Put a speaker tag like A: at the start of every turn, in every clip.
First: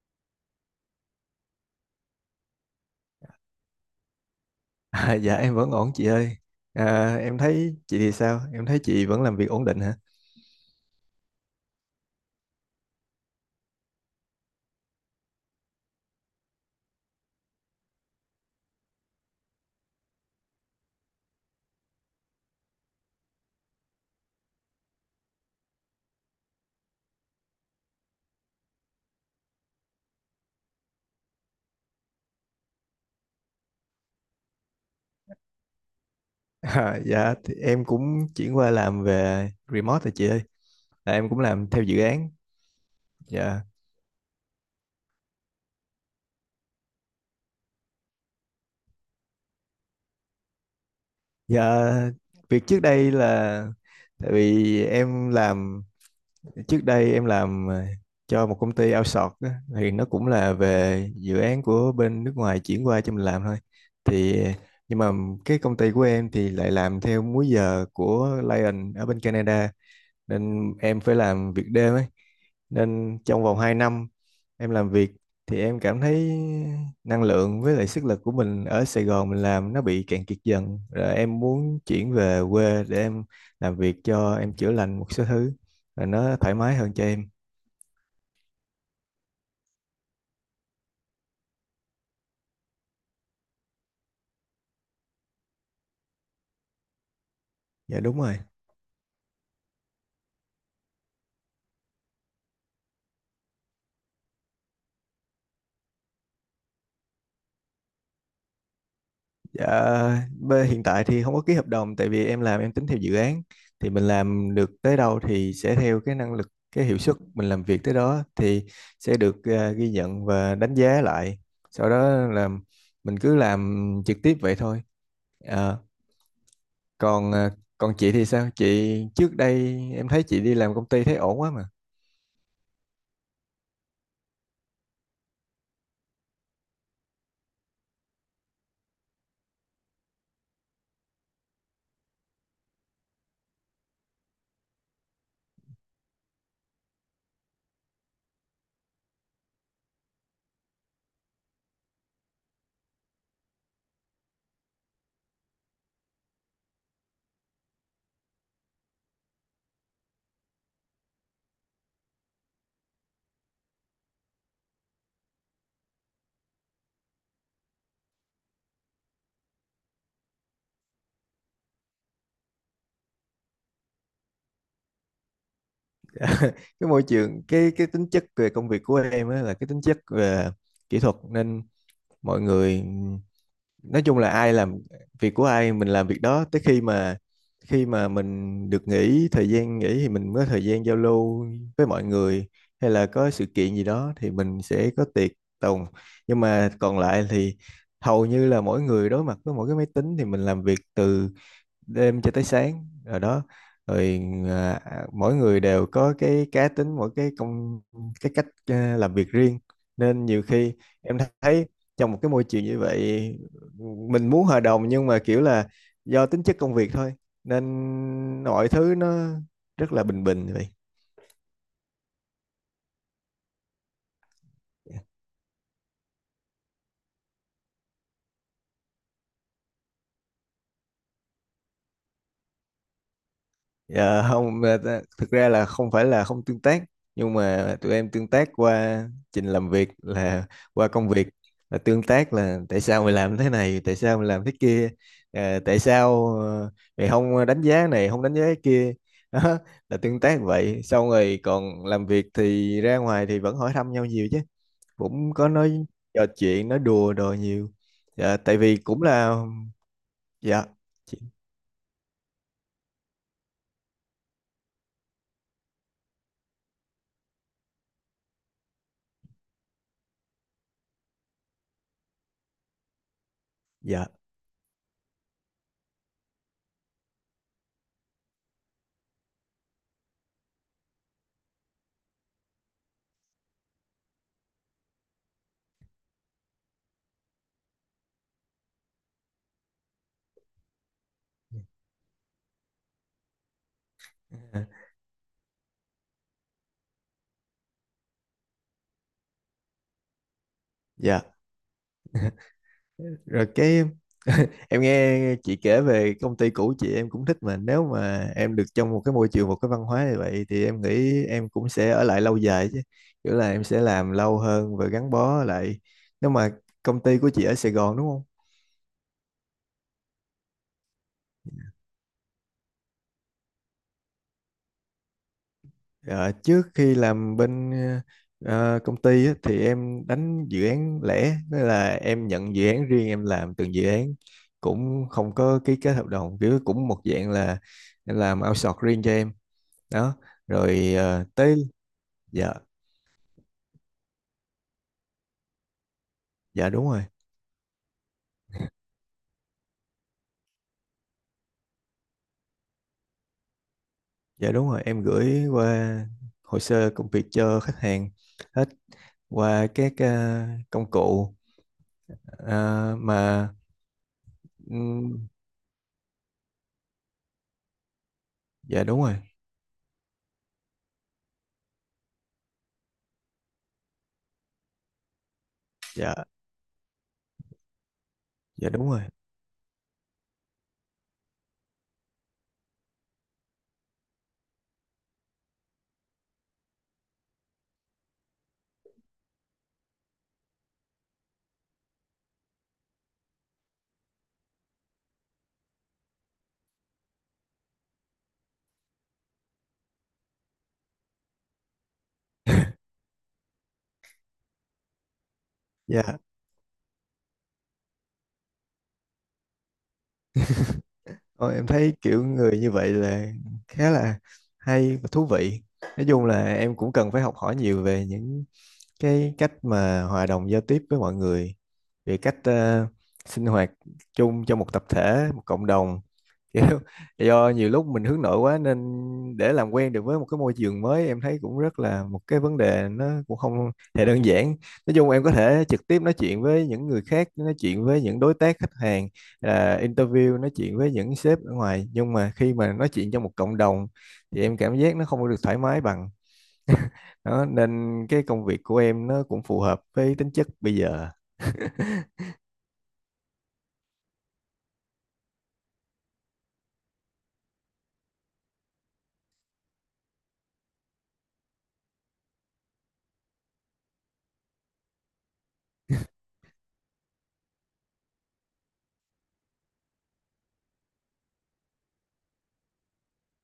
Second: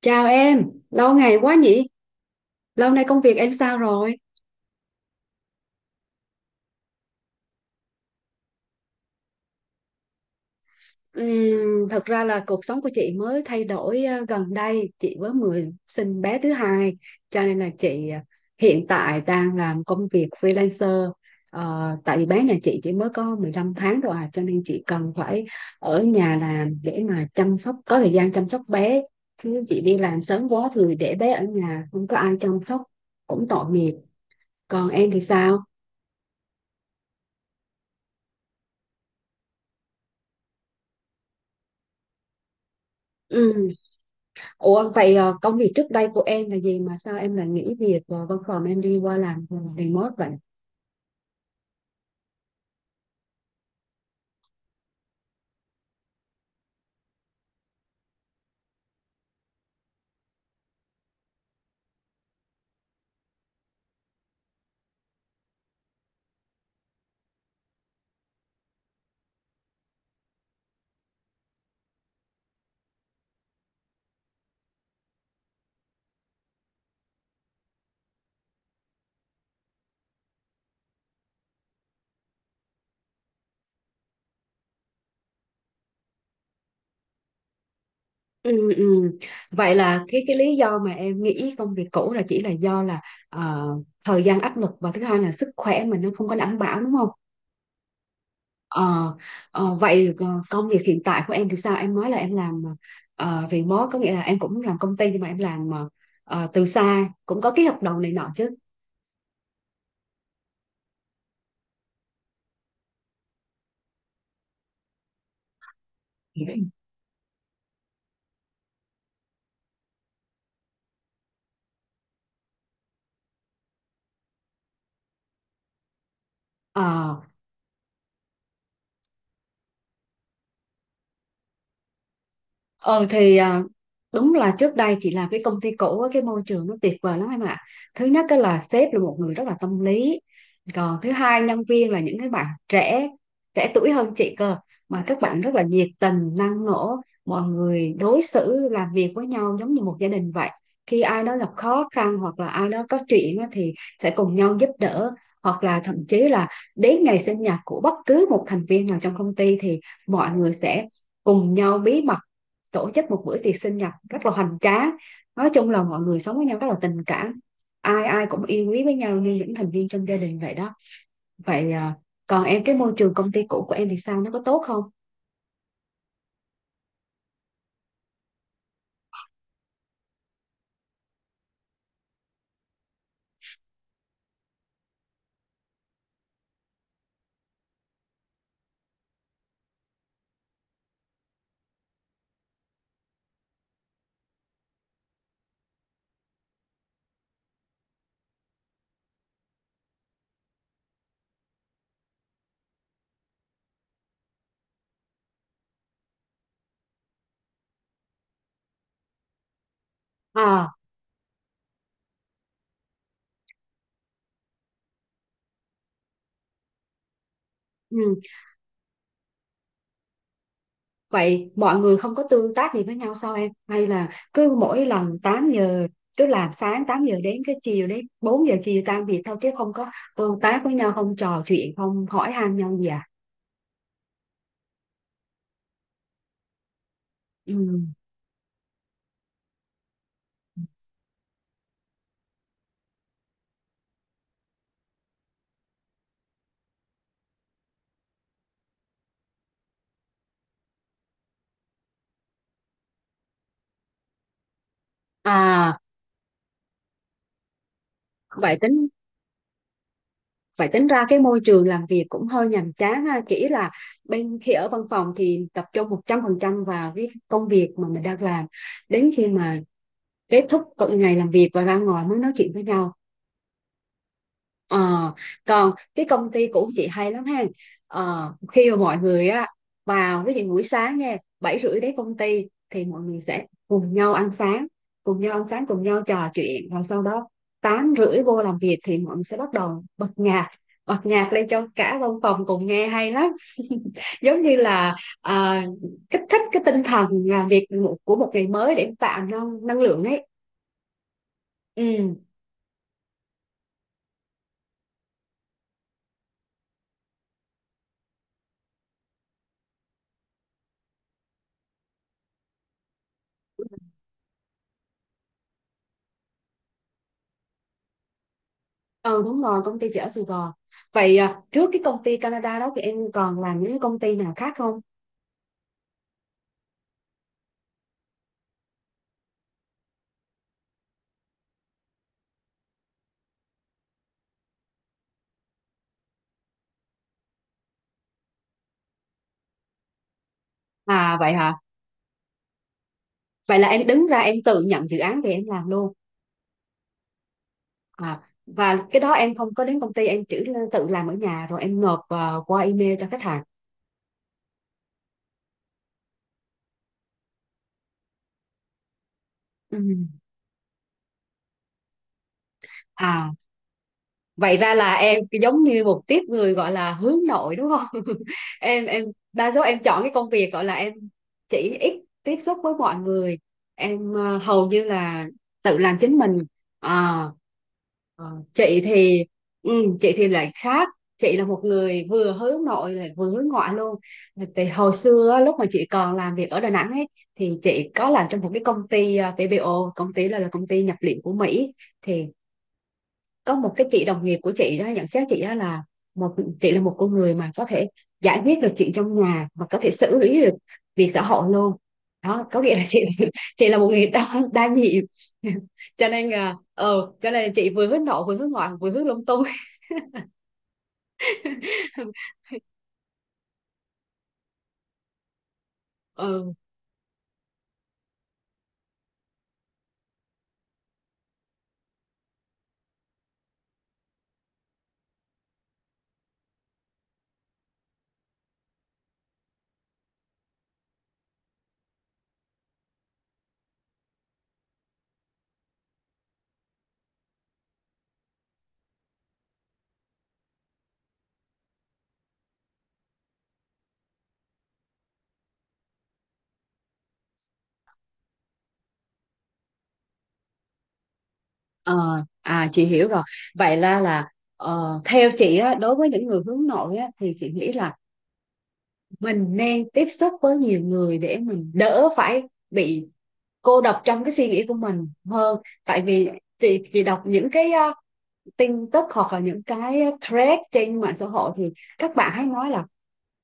A: Chào em, lâu ngày quá nhỉ? Lâu nay công việc em sao rồi?
B: À, dạ em vẫn ổn chị ơi. À, em thấy chị thì sao? Em thấy chị vẫn làm việc ổn định hả?
A: Thật ra là cuộc sống của chị mới thay đổi gần đây, chị mới mới sinh bé thứ hai, cho nên là chị hiện tại đang làm công việc freelancer. Tại vì bé nhà chị chỉ mới có 15 tháng rồi à, cho nên chị cần phải ở nhà làm để mà chăm sóc, có thời gian chăm sóc bé. Chứ chị đi làm sớm quá thì để bé ở nhà, không có ai chăm sóc, cũng tội nghiệp. Còn em thì sao?
B: À, dạ thì em cũng chuyển qua làm về remote rồi chị ơi. Là em cũng làm theo dự án. Dạ.
A: Ủa vậy công việc trước đây của em là gì mà sao em lại nghỉ việc và văn phòng em đi qua làm remote vậy?
B: Dạ, việc trước đây là tại vì em làm, trước đây em làm cho một công ty outsource á, thì nó cũng là về dự án của bên nước ngoài chuyển qua cho mình làm thôi. Thì nhưng mà cái công ty của em thì lại làm theo múi giờ của Lion ở bên Canada, nên em phải làm việc đêm ấy, nên trong vòng 2 năm em làm việc thì em cảm thấy năng lượng với lại sức lực của mình ở Sài Gòn mình làm nó bị cạn kiệt dần, rồi em muốn chuyển về quê để em làm việc, cho em chữa lành một số thứ rồi nó thoải mái hơn cho em.
A: Ừ, ừ. Vậy là cái lý do mà em nghỉ công việc cũ là chỉ là do là ờ, thời gian áp lực và thứ hai là sức khỏe mình nó không có đảm bảo đúng không?
B: Dạ đúng rồi.
A: Ờ, vậy, công việc hiện tại của em thì sao? Em nói là em làm remote có nghĩa là em cũng làm công ty nhưng mà em làm từ xa cũng có ký hợp đồng này nọ chứ?
B: Dạ, hiện tại thì không có ký hợp đồng, tại vì em làm em tính theo dự án, thì mình làm được tới đâu thì sẽ theo cái năng lực cái hiệu suất mình làm việc tới đó, thì sẽ được ghi nhận và đánh giá lại. Sau đó là mình cứ làm trực tiếp vậy thôi. Ờ,
A: Ờ.
B: còn còn chị thì sao? Chị trước đây em thấy chị đi làm công ty thấy ổn quá mà.
A: Ờ thì à, đúng là trước đây chị làm cái công ty cũ á, cái môi trường nó tuyệt vời lắm em ạ. Thứ nhất cái là sếp là một người rất là tâm lý. Còn thứ hai nhân viên là những cái bạn trẻ trẻ tuổi hơn chị cơ mà các bạn rất là nhiệt tình, năng nổ, mọi người đối xử làm việc với nhau giống như một gia đình vậy. Khi ai đó gặp khó khăn hoặc là ai đó có chuyện á thì sẽ cùng nhau giúp đỡ hoặc là thậm chí là đến ngày sinh nhật của bất cứ một thành viên nào trong công ty thì mọi người sẽ cùng nhau bí mật tổ chức một bữa tiệc sinh nhật rất là hoành tráng, nói chung là mọi người sống với nhau rất là tình cảm, ai ai cũng yêu quý với nhau như những thành viên trong gia đình vậy đó. Vậy à, còn em cái môi trường công ty cũ của em thì sao, nó có tốt không?
B: Cái môi trường, cái tính chất về công việc của em á là cái tính chất về kỹ thuật, nên mọi người nói chung là ai làm việc của ai mình làm việc đó, tới khi mà mình được nghỉ, thời gian nghỉ thì mình mới có thời gian giao lưu với mọi người, hay là có sự kiện gì đó thì mình sẽ có tiệc tùng, nhưng mà còn lại thì hầu như là mỗi người đối mặt với mỗi cái máy tính, thì mình làm việc từ đêm cho tới sáng rồi đó. Rồi à, mỗi người đều có cái cá tính, mỗi cái cách làm việc riêng, nên nhiều
A: À,
B: khi em thấy trong một cái môi trường như vậy mình muốn hòa đồng, nhưng mà kiểu là do tính chất công việc thôi, nên
A: ừ.
B: mọi thứ nó rất là bình bình vậy.
A: Vậy mọi người không có tương tác gì với nhau sao em, hay là cứ mỗi lần 8 giờ, cứ làm sáng 8 giờ đến cái chiều đến 4 giờ chiều tan việc thôi chứ không có tương tác với nhau, không trò chuyện, không hỏi han nhau gì à?
B: Dạ không, thực ra là không phải là không tương tác, nhưng mà
A: Ừ.
B: tụi em tương tác qua trình làm việc, là qua công việc, là tương tác là tại sao mày làm thế này tại sao mày làm thế kia, tại sao mày không đánh giá này không đánh giá cái kia đó, là tương tác vậy. Xong rồi còn làm việc thì ra ngoài thì vẫn hỏi thăm nhau nhiều chứ, cũng có nói
A: à
B: trò chuyện nói đùa đồ nhiều. Dạ tại
A: vậy
B: vì
A: tính
B: cũng là dạ.
A: Vậy tính ra cái
B: chị-
A: môi trường làm việc cũng hơi nhàm chán ha. Chỉ là bên khi ở văn phòng thì tập trung 100% vào cái công việc mà mình đang làm. Đến khi mà kết thúc cận ngày làm việc và ra ngoài mới nói chuyện với nhau.
B: dạ.
A: Ờ, còn cái công ty của chị hay lắm ha. Khi mà mọi người á, vào ví dụ buổi sáng nha, 7:30 đến công ty thì mọi người sẽ cùng nhau ăn sáng cùng nhau trò chuyện, rồi sau đó 8:30 vô làm việc thì mọi người sẽ bắt đầu bật nhạc lên cho cả văn phòng cùng nghe hay lắm, giống như là à, kích thích cái tinh thần làm việc của một ngày mới để tạo năng năng lượng ấy.
B: Dạ.
A: Ừ,
B: Rồi cái, em nghe chị kể về công ty cũ chị em cũng thích, mà nếu mà em được trong một cái môi trường một cái văn hóa như vậy thì em nghĩ em cũng sẽ ở lại lâu dài chứ, kiểu là em sẽ làm lâu hơn và gắn bó lại, nếu mà công ty của chị ở Sài Gòn đúng không?
A: ừ, đúng rồi, công ty chị ở Sài Gòn. Vậy à, trước cái công ty Canada đó thì em còn làm những cái công ty nào khác không?
B: Ờ, trước khi làm bên công ty á, thì em đánh dự án lẻ, tức là em nhận dự án riêng em làm từng dự án, cũng không có ký kết hợp đồng, kiểu cũng một dạng là em làm outsource riêng cho em đó. Rồi
A: À
B: ờ,
A: vậy hả?
B: tới dạ.
A: Vậy là em đứng ra em tự nhận dự án về em làm luôn.
B: Dạ đúng rồi.
A: À, và cái đó em không có đến công ty, em chỉ tự làm ở nhà rồi em nộp vào qua email cho khách hàng.
B: Dạ đúng rồi, em gửi qua hồ sơ công việc cho khách hàng hết, qua
A: Ừ.
B: các công cụ. Ờ,
A: À,
B: mà
A: vậy ra là em
B: ừm,
A: giống như một tiếp người gọi là hướng nội đúng không? Em
B: dạ đúng
A: em
B: rồi.
A: đa số em chọn cái công việc gọi là em chỉ ít tiếp xúc với mọi người. Em hầu như là tự làm
B: Dạ.
A: chính mình. À. Ờ,
B: Dạ
A: chị
B: đúng rồi.
A: thì chị thì lại khác, chị là một người vừa hướng nội lại vừa hướng ngoại luôn. Thì hồi xưa á, lúc mà chị còn làm việc ở Đà Nẵng ấy, thì chị có làm trong một cái công ty PBO, công ty là công ty nhập liệu của Mỹ. Thì có một cái chị đồng nghiệp của chị đó nhận xét chị đó là một chị là một con người mà có thể giải quyết được chuyện trong nhà và có thể xử lý được việc xã hội luôn, đó có nghĩa là chị chị là một người đa nhiệm. cho
B: Dạ.
A: nên là ờ cho nên chị vừa hướng nội vừa hướng ngoại vừa hướng lung tung.
B: Ôi, em thấy kiểu người như vậy là khá là hay và thú vị, nói chung
A: ừ
B: là em cũng cần phải học hỏi nhiều về những cái cách mà hòa đồng giao tiếp với mọi người, về cách sinh hoạt chung cho một tập thể một cộng đồng kiểu, do nhiều lúc mình hướng nội quá nên để làm quen được với một cái môi trường mới em thấy cũng rất là một cái vấn đề, nó cũng không hề đơn giản. Nói chung em có thể trực tiếp nói chuyện với những người khác, nói chuyện với những đối tác khách hàng, interview nói chuyện với những sếp ở ngoài, nhưng mà khi mà nói chuyện trong một cộng đồng thì em cảm giác nó không có được thoải mái bằng đó, nên cái công việc của em nó cũng phù hợp với tính chất bây giờ.
A: ờ à chị hiểu rồi. Vậy là theo chị á, đối với những người hướng nội á thì chị nghĩ là mình nên tiếp xúc với nhiều người để mình đỡ phải bị cô đọc trong cái suy nghĩ của mình hơn, tại vì chị đọc những cái tin tức hoặc là những cái thread trên mạng xã hội thì các bạn hay nói là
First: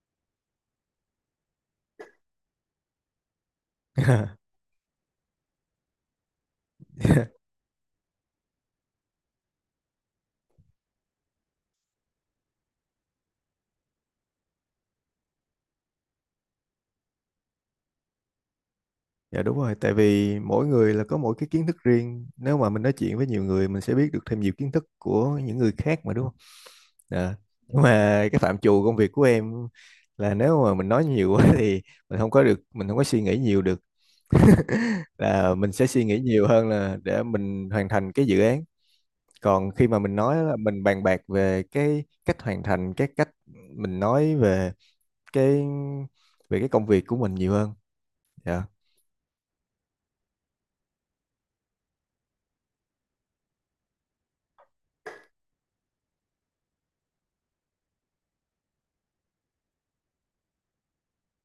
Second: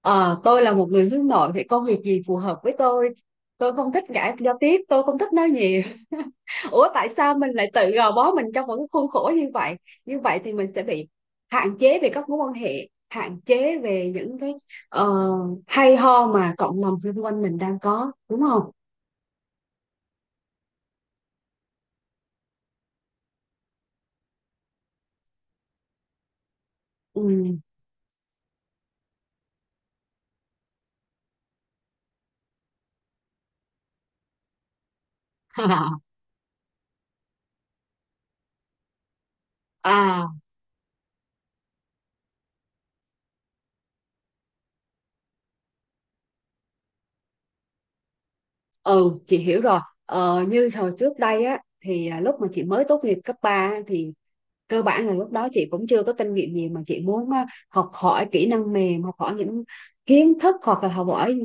A: tôi là một người hướng nội vậy công việc gì phù hợp với tôi không thích ngại giao tiếp, tôi không thích nói nhiều. Ủa tại sao mình lại tự gò bó mình trong một cái khuôn khổ như vậy thì mình sẽ bị hạn chế về các mối quan hệ, hạn chế về những cái ờ, hay ho mà cộng đồng xung quanh mình đang có đúng không?
B: Dạ đúng rồi, tại vì mỗi người là có mỗi cái kiến thức riêng. Nếu mà mình nói chuyện với nhiều người mình sẽ biết được thêm nhiều kiến thức của những người khác mà đúng không? Dạ.
A: Ừ.
B: Nhưng mà cái phạm trù công việc của em là nếu mà mình nói nhiều quá thì mình không có được, mình không có suy nghĩ nhiều được. Là mình sẽ suy nghĩ nhiều hơn là để mình hoàn thành cái dự án. Còn khi mà mình
A: À,
B: nói là mình bàn bạc về cái cách hoàn thành, cái cách mình nói về cái cái công việc của mình nhiều hơn. Dạ,
A: ừ, chị hiểu rồi. Như hồi trước đây á, thì lúc mà chị mới tốt nghiệp cấp 3 á, thì cơ bản là lúc đó chị cũng chưa có kinh nghiệm gì mà chị muốn á, học hỏi kỹ năng mềm, học hỏi những kiến thức hoặc là học hỏi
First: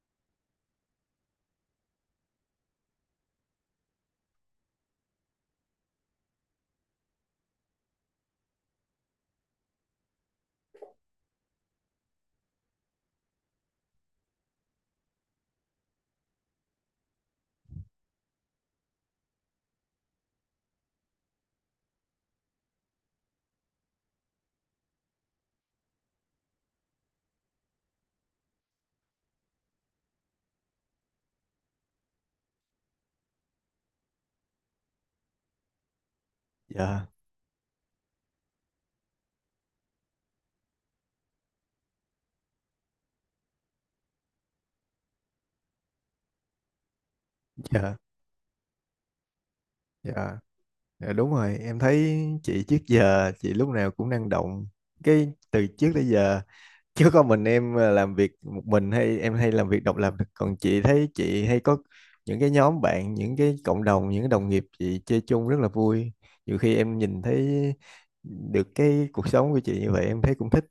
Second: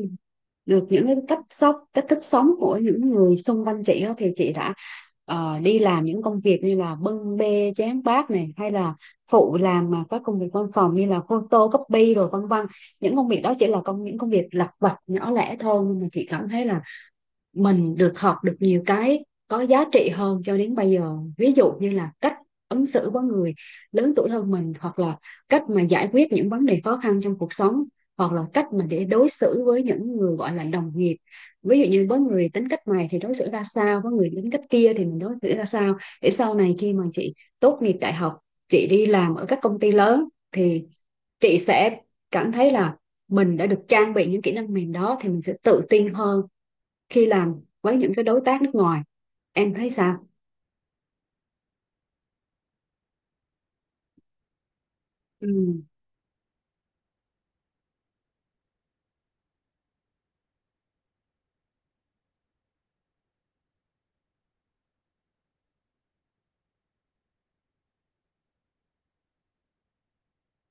A: được những cái cách sống, cách thức sống của những người xung quanh chị á, thì chị đã đi làm những công việc như là bưng bê chén bát này hay là phụ làm mà các công việc văn phòng như là photocopy rồi vân vân. Những công việc đó chỉ là những công việc lặt vặt nhỏ lẻ thôi nhưng mà chị cảm thấy là mình được học được nhiều cái có giá trị hơn cho đến bây giờ, ví dụ như là cách ứng xử với người lớn tuổi hơn mình hoặc là cách mà giải quyết những vấn đề khó khăn trong cuộc sống, hoặc là cách mà để đối xử với những người gọi là đồng nghiệp, ví dụ như với người tính cách này thì đối xử ra sao, với người tính cách kia thì mình đối xử ra sao, để sau này khi mà
B: dạ,
A: chị tốt nghiệp đại học chị đi làm ở các công ty lớn thì chị sẽ cảm thấy là mình đã được trang bị những kỹ năng mềm đó thì mình sẽ tự tin hơn khi làm
B: dạ,
A: với những cái đối tác nước ngoài. Em thấy sao?
B: dạ. Dạ, đúng rồi, em thấy chị trước giờ chị lúc nào cũng năng động. Cái từ
A: Ừ.
B: trước tới giờ, chứ có mình em làm việc một mình, hay em hay làm việc độc lập, còn chị thấy chị hay có những cái nhóm bạn, những cái cộng đồng, những cái đồng nghiệp chị chơi chung rất là vui, nhiều khi em nhìn thấy được cái cuộc sống của chị như vậy em thấy cũng thích,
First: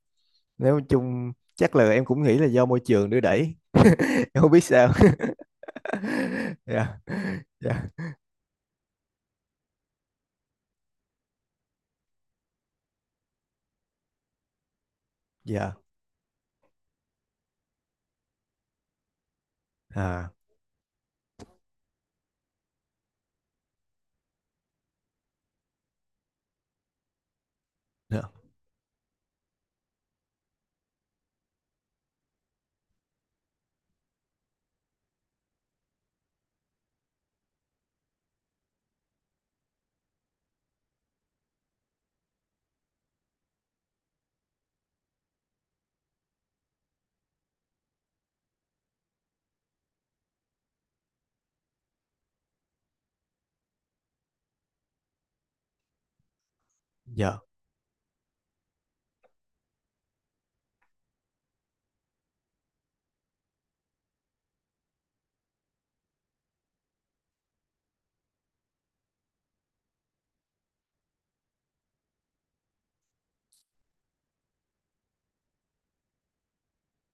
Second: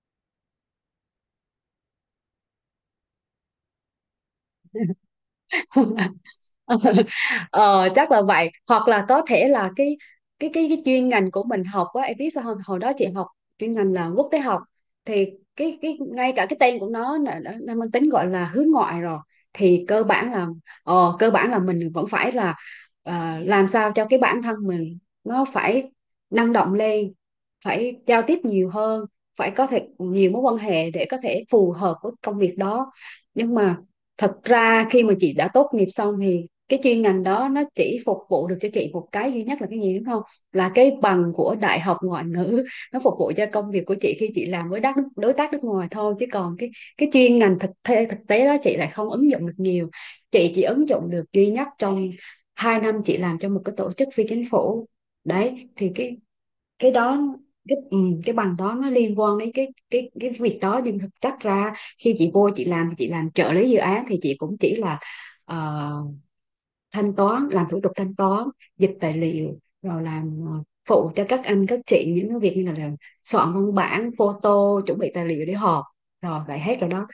B: nếu chung chắc là em cũng nghĩ là do môi trường đưa đẩy, em không biết sao. Dạ. Dạ.
A: ờ, Chắc là vậy hoặc là có thể là cái chuyên ngành của mình học á em biết sao không, hồi đó chị học chuyên ngành là quốc tế học, thì
B: Dạ.
A: cái ngay cả cái tên của nó đã mang tính gọi là hướng ngoại rồi, thì cơ
B: À.
A: bản là cơ bản là mình vẫn phải là làm sao cho cái bản thân mình nó phải năng động lên, phải giao
B: Dạ.
A: tiếp nhiều hơn, phải có thể nhiều mối quan hệ để có thể phù hợp với công việc đó. Nhưng mà thật ra khi mà chị đã tốt nghiệp xong thì cái chuyên ngành đó nó chỉ phục vụ được cho chị một cái duy nhất là cái gì đúng không, là cái bằng của đại học ngoại ngữ, nó phục vụ cho công việc của chị khi chị làm với đối tác nước ngoài thôi, chứ còn cái chuyên ngành thực tế đó chị lại không ứng dụng được nhiều, chị chỉ ứng dụng được duy nhất trong 2 năm chị làm cho một cái tổ chức phi chính phủ. Đấy thì cái đó
B: Dạ.
A: cái ừ, cái bằng đó nó liên quan đến cái việc đó, nhưng thực chất ra khi chị vô chị làm thì chị làm trợ lý dự án thì chị cũng chỉ là ờ, thanh toán làm thủ tục thanh toán, dịch tài liệu rồi làm phụ cho các anh các chị những cái việc như là soạn văn bản photo chuẩn bị tài liệu để họp, rồi vậy hết rồi đó.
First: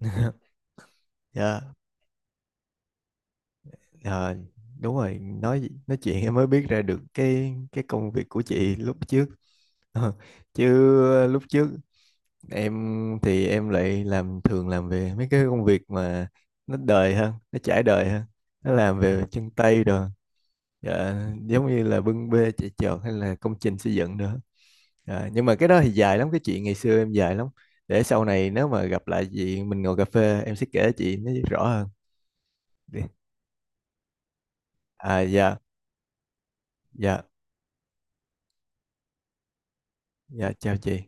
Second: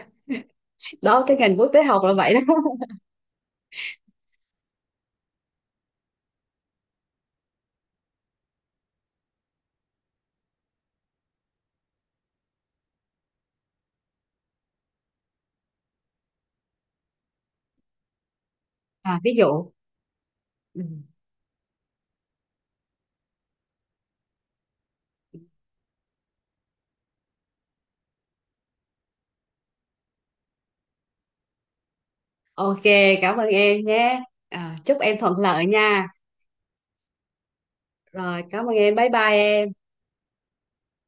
A: Đó cái ngành quốc
B: Dạ.
A: tế học là vậy đó.
B: Ờ, đúng rồi nói chuyện em mới biết ra được cái công việc của chị lúc trước. Ờ, chứ lúc trước em thì em lại làm, thường làm về mấy cái công việc mà nó đời hơn, nó trải đời hơn, nó làm
A: À,
B: về
A: ví
B: chân
A: dụ.
B: tay rồi.
A: Ừ.
B: Dạ, giống như là bưng bê chạy chọt hay là công trình xây dựng nữa. Dạ, nhưng mà cái đó thì dài lắm, cái chuyện ngày xưa em dài lắm, để sau này nếu mà gặp lại chị mình ngồi cà phê em sẽ kể chị nó rõ hơn.
A: Ok,
B: Đi.
A: cảm ơn em nhé, à, chúc em
B: À
A: thuận
B: dạ.
A: lợi nha,
B: Dạ.
A: rồi cảm ơn em, bye bye em.
B: Dạ chào chị.